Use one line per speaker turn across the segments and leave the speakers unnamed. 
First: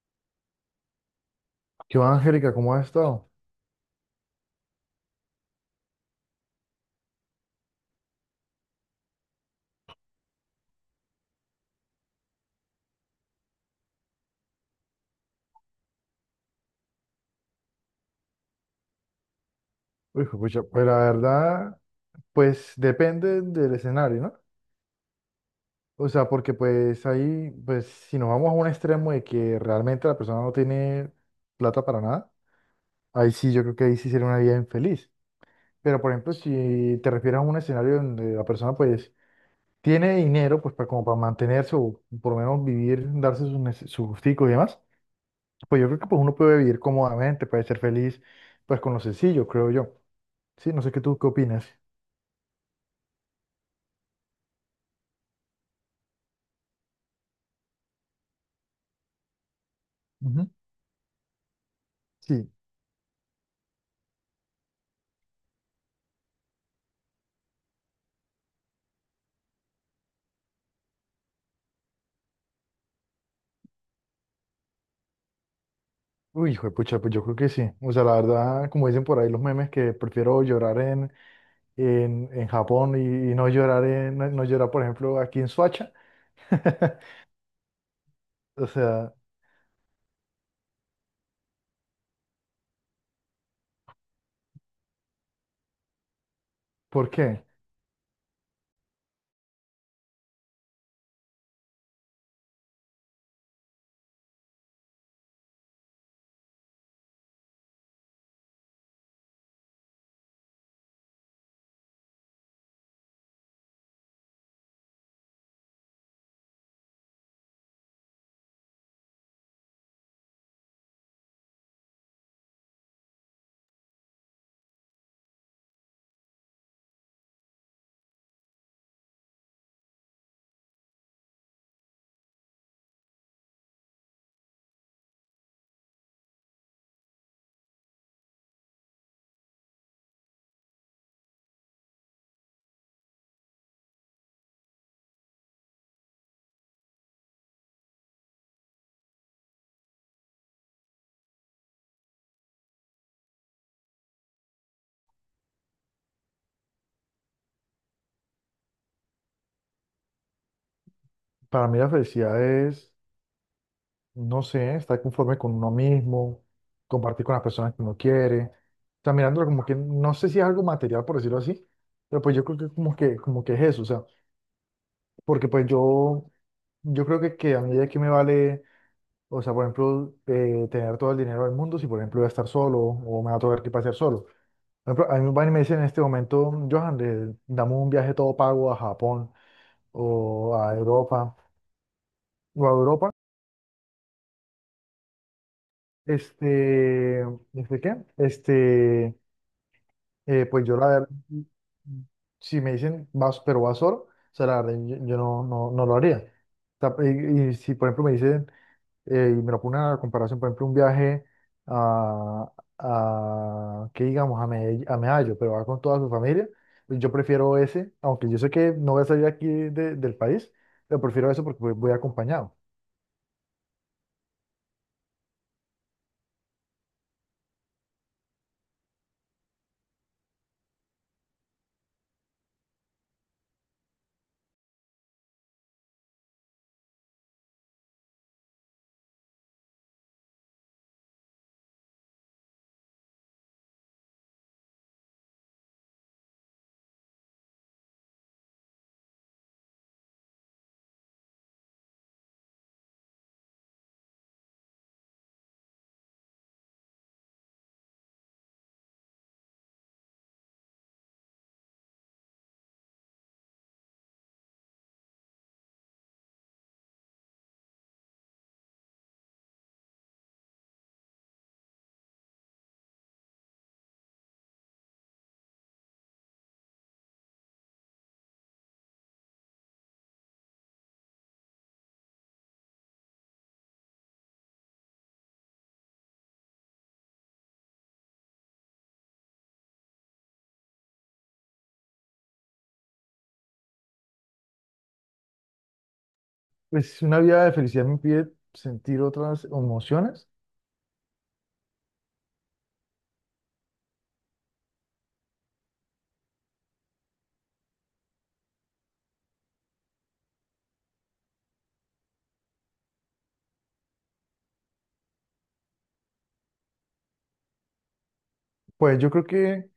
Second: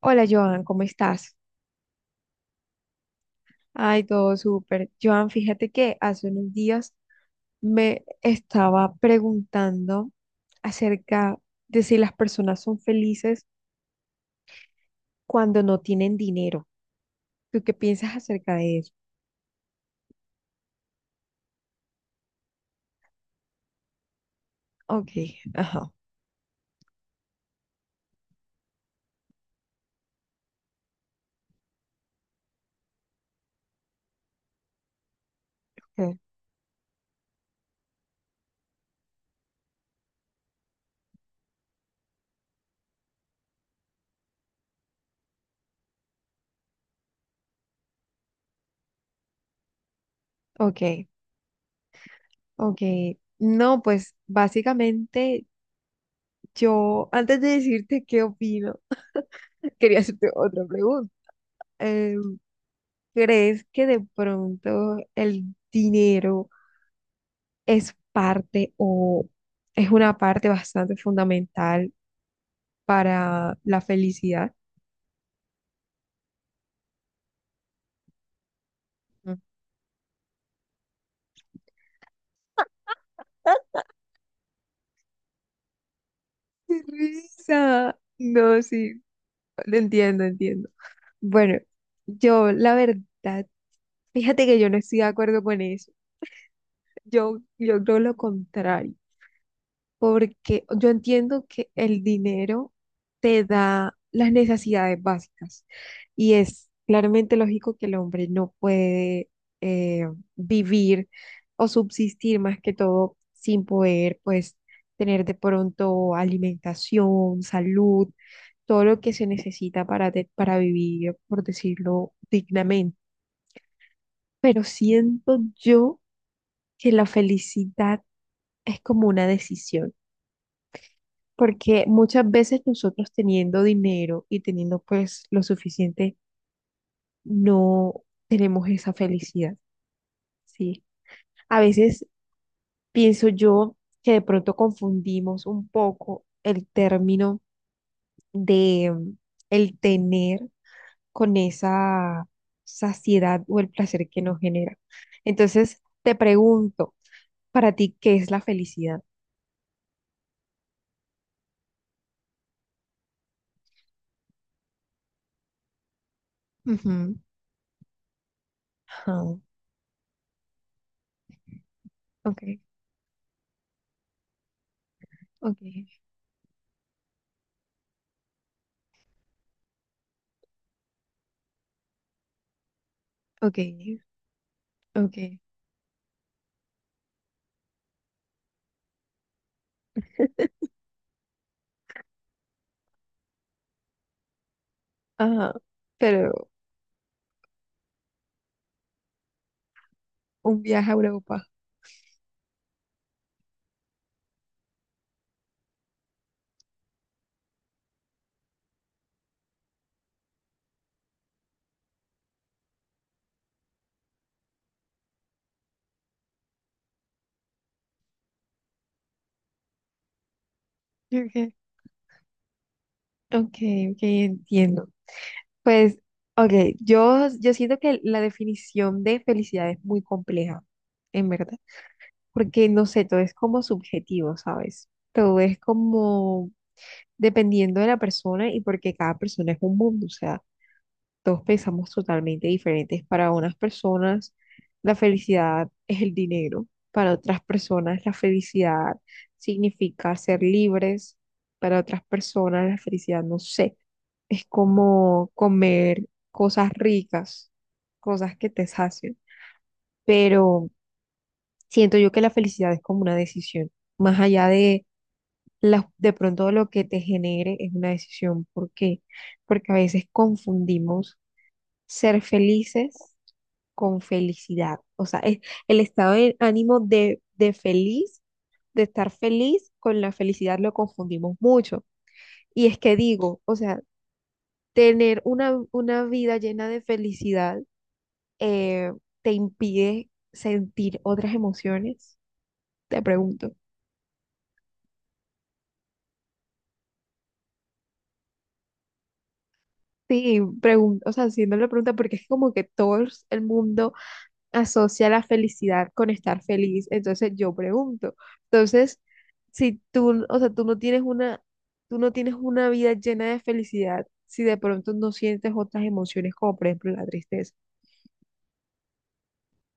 Hola Joan, ¿cómo estás?
¿Qué va, Angélica? ¿Cómo has estado?
Ay, todo súper. Joan, fíjate que hace unos días me estaba preguntando acerca de si las personas son felices cuando no tienen dinero. ¿Tú qué piensas acerca de eso?
Uy, juepucha, pues la verdad, pues depende del escenario, ¿no?
Ok, ajá.
O sea, porque pues ahí, pues si nos vamos a un extremo de que realmente la persona no tiene plata para nada, ahí sí yo creo que ahí sí sería una vida infeliz. Pero por
Ok,
ejemplo, si te refieres a un escenario donde la persona pues tiene dinero, pues para, como para mantenerse o por lo menos vivir, darse sus, sus gusticos y demás, pues yo creo que pues uno puede vivir cómodamente, puede ser feliz, pues con lo sencillo, creo yo. Sí, no
ok.
sé qué tú qué opinas.
Ok. No, pues básicamente yo, antes de decirte qué opino, quería hacerte
Ujú.
otra pregunta. Eh,
Sí.
¿Crees que de pronto el dinero es parte o es una parte bastante fundamental para la felicidad?
Uy, hijo de pucha, pues yo creo que sí. O sea, la verdad, como dicen por ahí
Mm.
los memes, que prefiero en Japón y no no llorar, por ejemplo, aquí en Soacha.
¡Qué risa! No,
O
sí,
sea,
entiendo, entiendo. Bueno, yo la verdad, fíjate que yo no estoy de acuerdo con eso.
¿por
Yo,
qué?
yo creo lo contrario. Porque yo entiendo que el dinero te da las necesidades básicas y es claramente lógico que el hombre no puede eh, vivir o subsistir más que todo sin poder pues tener de pronto alimentación, salud, todo lo que se necesita para, para vivir, por decirlo dignamente. Pero siento yo que la felicidad es como una decisión. Porque muchas veces nosotros teniendo dinero y teniendo pues lo suficiente, no tenemos esa felicidad, ¿sí? A veces pienso yo que de pronto confundimos un poco el término de el tener con esa saciedad o el placer que nos genera. Entonces, te pregunto, para ti, ¿qué es la felicidad?
Para mí la felicidad es, no sé, estar conforme con uno mismo,
Ujú.
compartir con las personas que uno quiere. O sea,
Ajá.
mirándolo como que, no sé si es algo material, por decirlo así, pero pues
Ok,
yo creo que como que, como que es eso. O sea, porque
ok,
pues yo creo que a medida que me vale. O sea, por ejemplo, tener todo el dinero del mundo, si por ejemplo voy a estar solo o me va a
ok,
tocar que pasear solo. Por ejemplo,
ok.
a mí me van y me dicen en este momento, Johan, dame un viaje todo pago a Japón o a Europa.
Ajá, pero
Este, ¿este qué? Este,
un
pues yo la
viaje a
verdad,
Europa.
si me dicen vas, pero vas solo, o sea, la verdad, yo no, no lo haría. O sea, y si por ejemplo me dice y me lo pone a comparación, por ejemplo, un viaje a, a que digamos, a, a Medallo, pero va con toda su familia, pues yo prefiero ese, aunque yo sé que no voy a salir aquí del país, pero prefiero eso
Ok,
porque voy acompañado.
ok, ok, entiendo. Pues, ok, yo siento que la definición de felicidad es muy compleja, en verdad, porque no sé, todo es como subjetivo, ¿sabes? Todo es como dependiendo de la persona y porque cada persona es un mundo, o sea. Todos pensamos totalmente diferentes. Para unas personas la felicidad es el dinero, para otras personas la felicidad significa ser libres, para otras personas la felicidad, no sé, es como comer cosas ricas, cosas que te sacian. Pero siento yo que la felicidad es como una decisión, más allá de de pronto lo que te genere es una decisión. ¿Por qué? Porque a veces confundimos ser felices con felicidad. O sea, es el estado de ánimo de feliz, de estar feliz, con la felicidad lo confundimos mucho. Y es que digo, o sea, tener una vida llena de felicidad eh, te impide sentir otras emociones, te pregunto.
Pues si una vida de felicidad me impide sentir otras emociones,
Sí, pregunto, o sea, haciendo la pregunta, porque es como que todo el mundo asocia la felicidad con estar feliz. Entonces yo pregunto, entonces, si tú, o sea, tú no tienes una vida llena de felicidad, si de pronto no sientes otras emociones como por ejemplo la tristeza.
pues yo creo que,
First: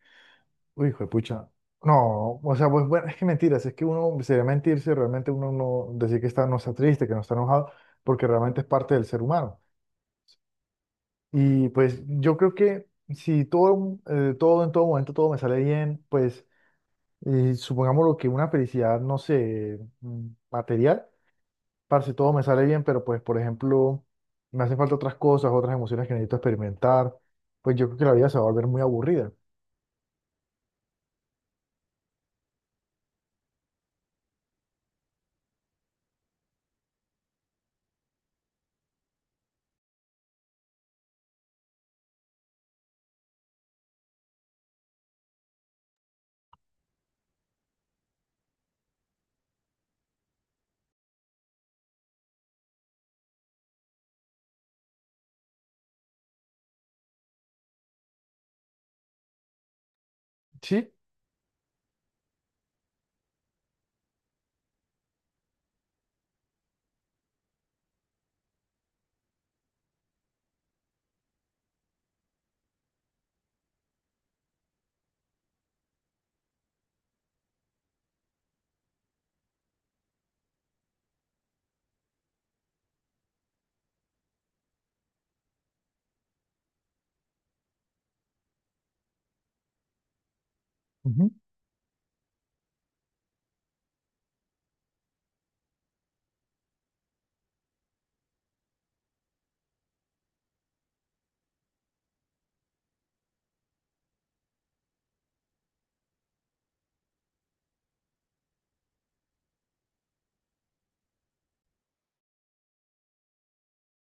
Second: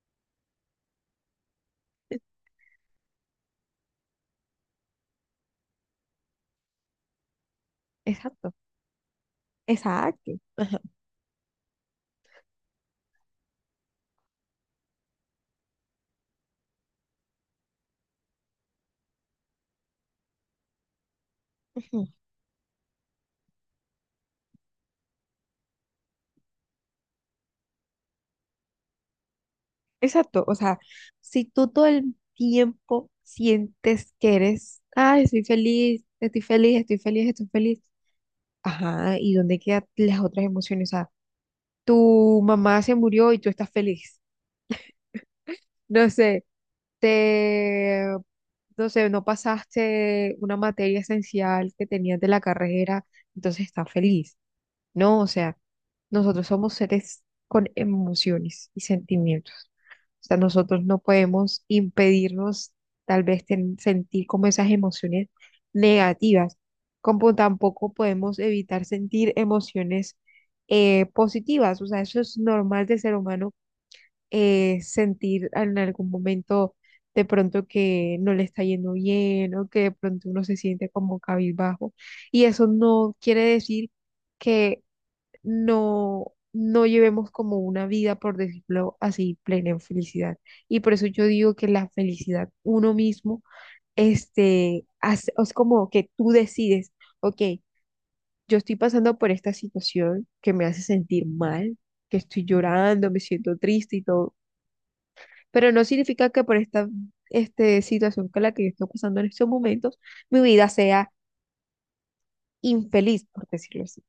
uy, hijo de pucha, no, o sea, pues bueno, es que mentiras, es que uno sería mentirse, realmente uno no decir que está, no está triste, que no está enojado, porque
Exacto,
realmente es parte del ser humano.
exacto. Ajá.
Y pues yo creo que si todo, todo en todo momento, todo me sale bien, pues supongamos lo que una felicidad, no sé, material, para
Ujú.
si todo me sale bien, pero pues por ejemplo, me hacen falta otras cosas, otras emociones que necesito experimentar, pues yo creo que la vida se va a volver muy aburrida.
Exacto, o sea, si tú todo el tiempo sientes que eres, ay, estoy feliz, estoy feliz, estoy feliz, estoy feliz, ajá, ¿y dónde quedan las otras emociones? O sea, tu mamá se murió y tú estás feliz, no sé, te, no sé, no pasaste una materia esencial que tenías de la carrera, entonces estás feliz. No, o sea, nosotros somos seres con emociones y sentimientos. O sea, nosotros
Sí,
no podemos impedirnos tal vez sentir como esas emociones negativas, como tampoco podemos evitar sentir emociones positivas. O sea, eso es normal de ser humano, sentir en algún momento de pronto que no le está yendo bien o que de pronto uno se siente como cabizbajo. Y eso no quiere decir que no llevemos como una vida, por decirlo así, plena en felicidad. Y por eso yo
ujú.
digo que la felicidad uno mismo, es como que tú decides, ok, yo estoy pasando por esta situación que me hace sentir mal, que estoy llorando, me siento triste y todo, pero no significa que por esta situación con la que yo estoy pasando en estos momentos, mi vida sea infeliz, por decirlo así.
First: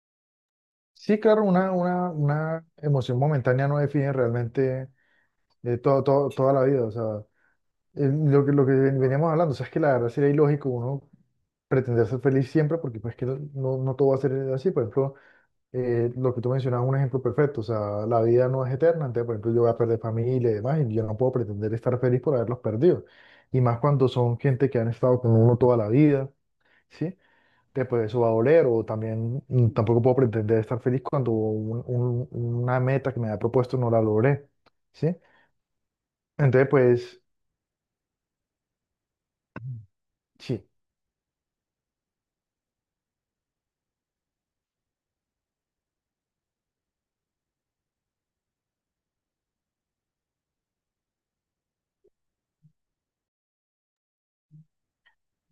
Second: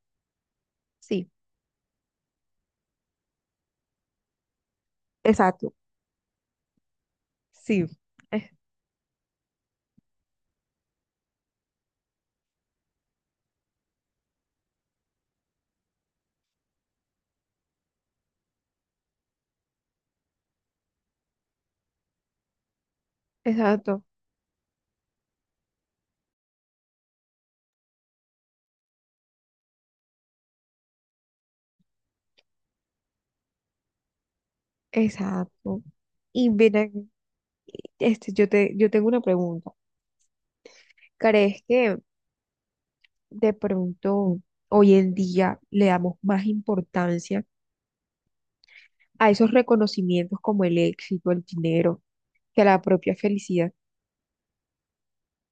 Sí,
Sí,
claro, una emoción momentánea no define realmente
exacto,
toda la vida, o sea,
sí, es-
lo que veníamos hablando, o sea, es que la verdad sería ilógico uno pretender ser feliz siempre, porque pues que no, no todo va a ser así. Por ejemplo, lo que tú mencionabas es un ejemplo perfecto. O sea, la vida no es eterna. Entonces, por ejemplo, yo voy a perder familia y demás, y yo no puedo pretender estar feliz por haberlos perdido. Y más
exacto.
cuando son gente que han estado con uno toda la vida, ¿sí? Entonces, pues eso va a doler. O también tampoco puedo pretender estar feliz cuando una meta que me había propuesto no la logré, ¿sí?
Exacto. Y
Entonces,
mira,
pues...
yo tengo una pregunta.
Sí.
¿Crees que de pronto hoy en día le damos más importancia a esos reconocimientos como el éxito, el dinero, que a la propia felicidad?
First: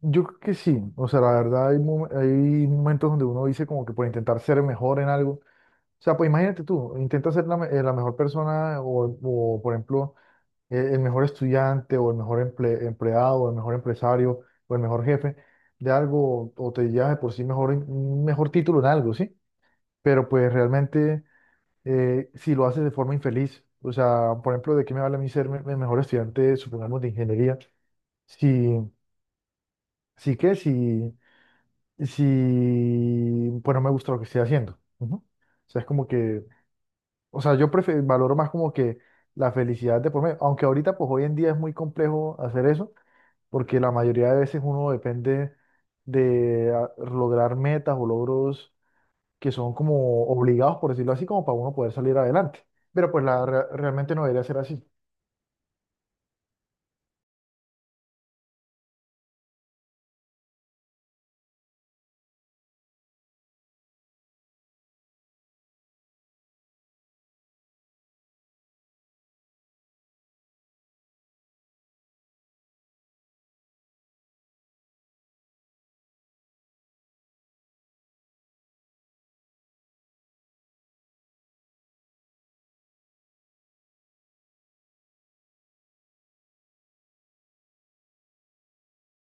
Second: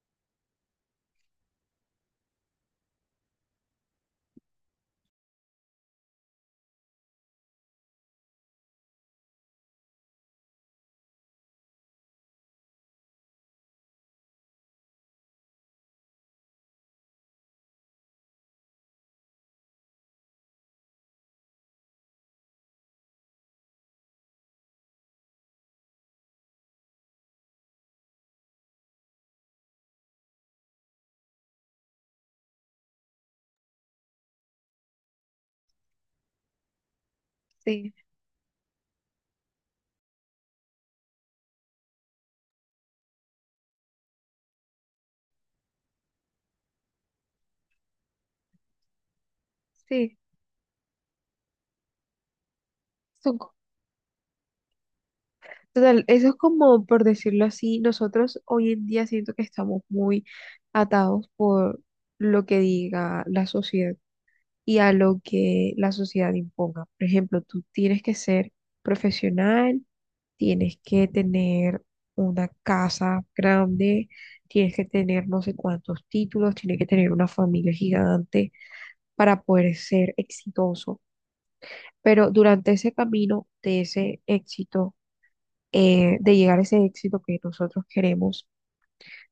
Yo creo que sí, o sea, la verdad hay, hay momentos donde uno dice como que por intentar ser mejor en algo, o sea, pues imagínate tú, intenta ser la mejor persona o, por ejemplo el mejor estudiante o el mejor empleado o el mejor empresario o el mejor jefe de algo o te llevas de por sí mejor, un mejor título en algo, ¿sí? Pero pues realmente si lo haces de forma infeliz, o sea, por ejemplo, ¿de qué me vale a mí ser el mejor estudiante, supongamos, de ingeniería? Si, sí que si pues no me gusta lo que estoy haciendo. Ujú. O sea, es como que, o sea, yo
Sí,
valoro más como que la felicidad de por medio, aunque ahorita pues hoy en día es muy complejo hacer eso, porque la mayoría de veces uno depende de lograr metas o logros que son
sí.
como obligados, por decirlo así, como para uno poder salir adelante. Pero pues
Son,
la,
co-
realmente no debería ser así.
Total, eso es como, por decirlo así, nosotros hoy en día siento que estamos muy atados por lo que diga la sociedad. Y a lo que la sociedad imponga. Por ejemplo, tú tienes que ser profesional, tienes que tener una casa grande, tienes que tener no sé cuántos títulos, tienes que tener una familia gigante para poder ser exitoso. Pero durante ese camino de ese éxito, de llegar a ese éxito que nosotros queremos,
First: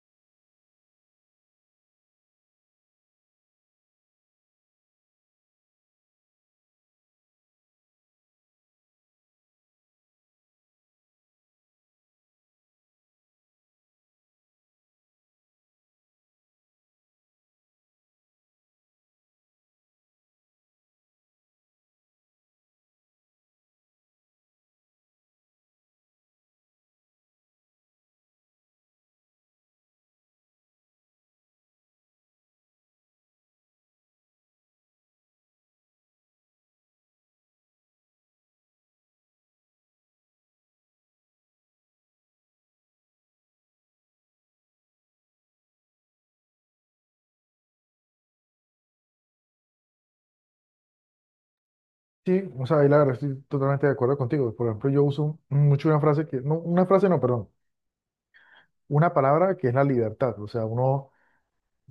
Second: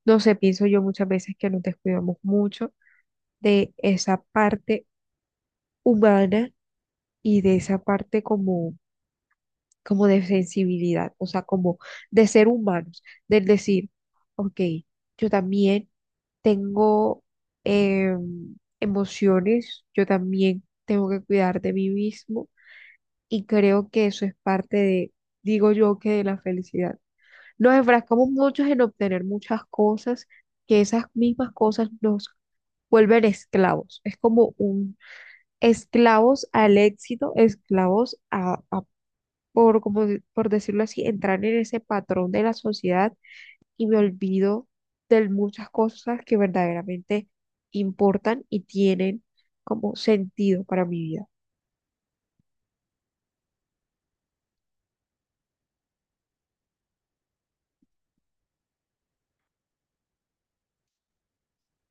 no sé, pienso yo muchas veces que nos descuidamos mucho de esa parte humana y de esa parte como de sensibilidad, o sea, como de ser humanos, del decir, ok, yo también tengo emociones, yo también tengo que cuidar de mí mismo y creo que eso es parte de, digo yo, que de la felicidad. Nos enfrascamos muchos en obtener muchas cosas, que esas mismas cosas nos vuelven esclavos. Es como un esclavos al éxito, esclavos a por, como, por decirlo así, entrar en ese patrón de la sociedad y me olvido de muchas cosas que verdaderamente importan y tienen como sentido para mi vida.
Sí, o sea, ahí la verdad estoy totalmente de acuerdo contigo. Por ejemplo, yo uso mucho una frase que, no, una frase no, perdón, una palabra que es la libertad. O sea, uno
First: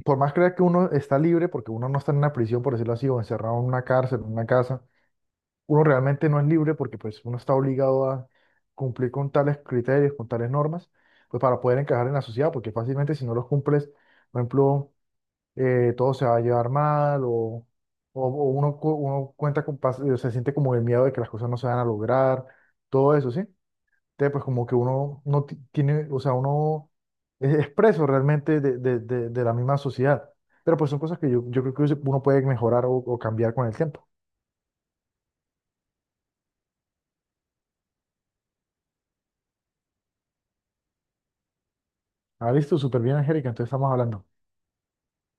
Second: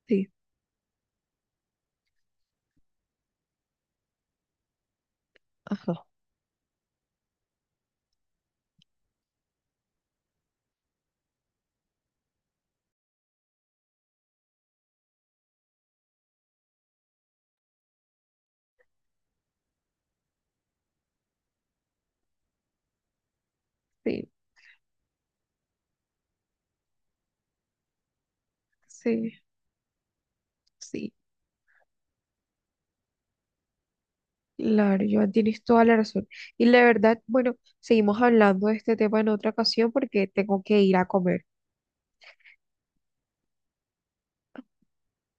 por
Sí,
más creer que uno está libre, porque uno no está en una prisión, por decirlo así, o encerrado en una cárcel, en una casa, uno
ajá.
realmente no es libre porque pues uno está obligado a cumplir con tales criterios, con tales normas, pues para poder encajar en la sociedad, porque fácilmente si no los cumples, por ejemplo, todo se va a llevar mal o uno, uno cuenta con, se siente como el miedo de que las cosas no se van a lograr, todo eso, ¿sí?
Sí,
Entonces, pues como que uno no tiene, o sea, uno es preso realmente de,
sí,
de la misma sociedad. Pero pues son
sí.
cosas que yo creo que uno puede mejorar o cambiar con el tiempo.
Claro, Joan, tienes toda la razón. Y la verdad, bueno, seguimos hablando de este tema en otra ocasión porque tengo que ir a comer.
Ah, listo, súper bien, Angélica, entonces estamos hablando.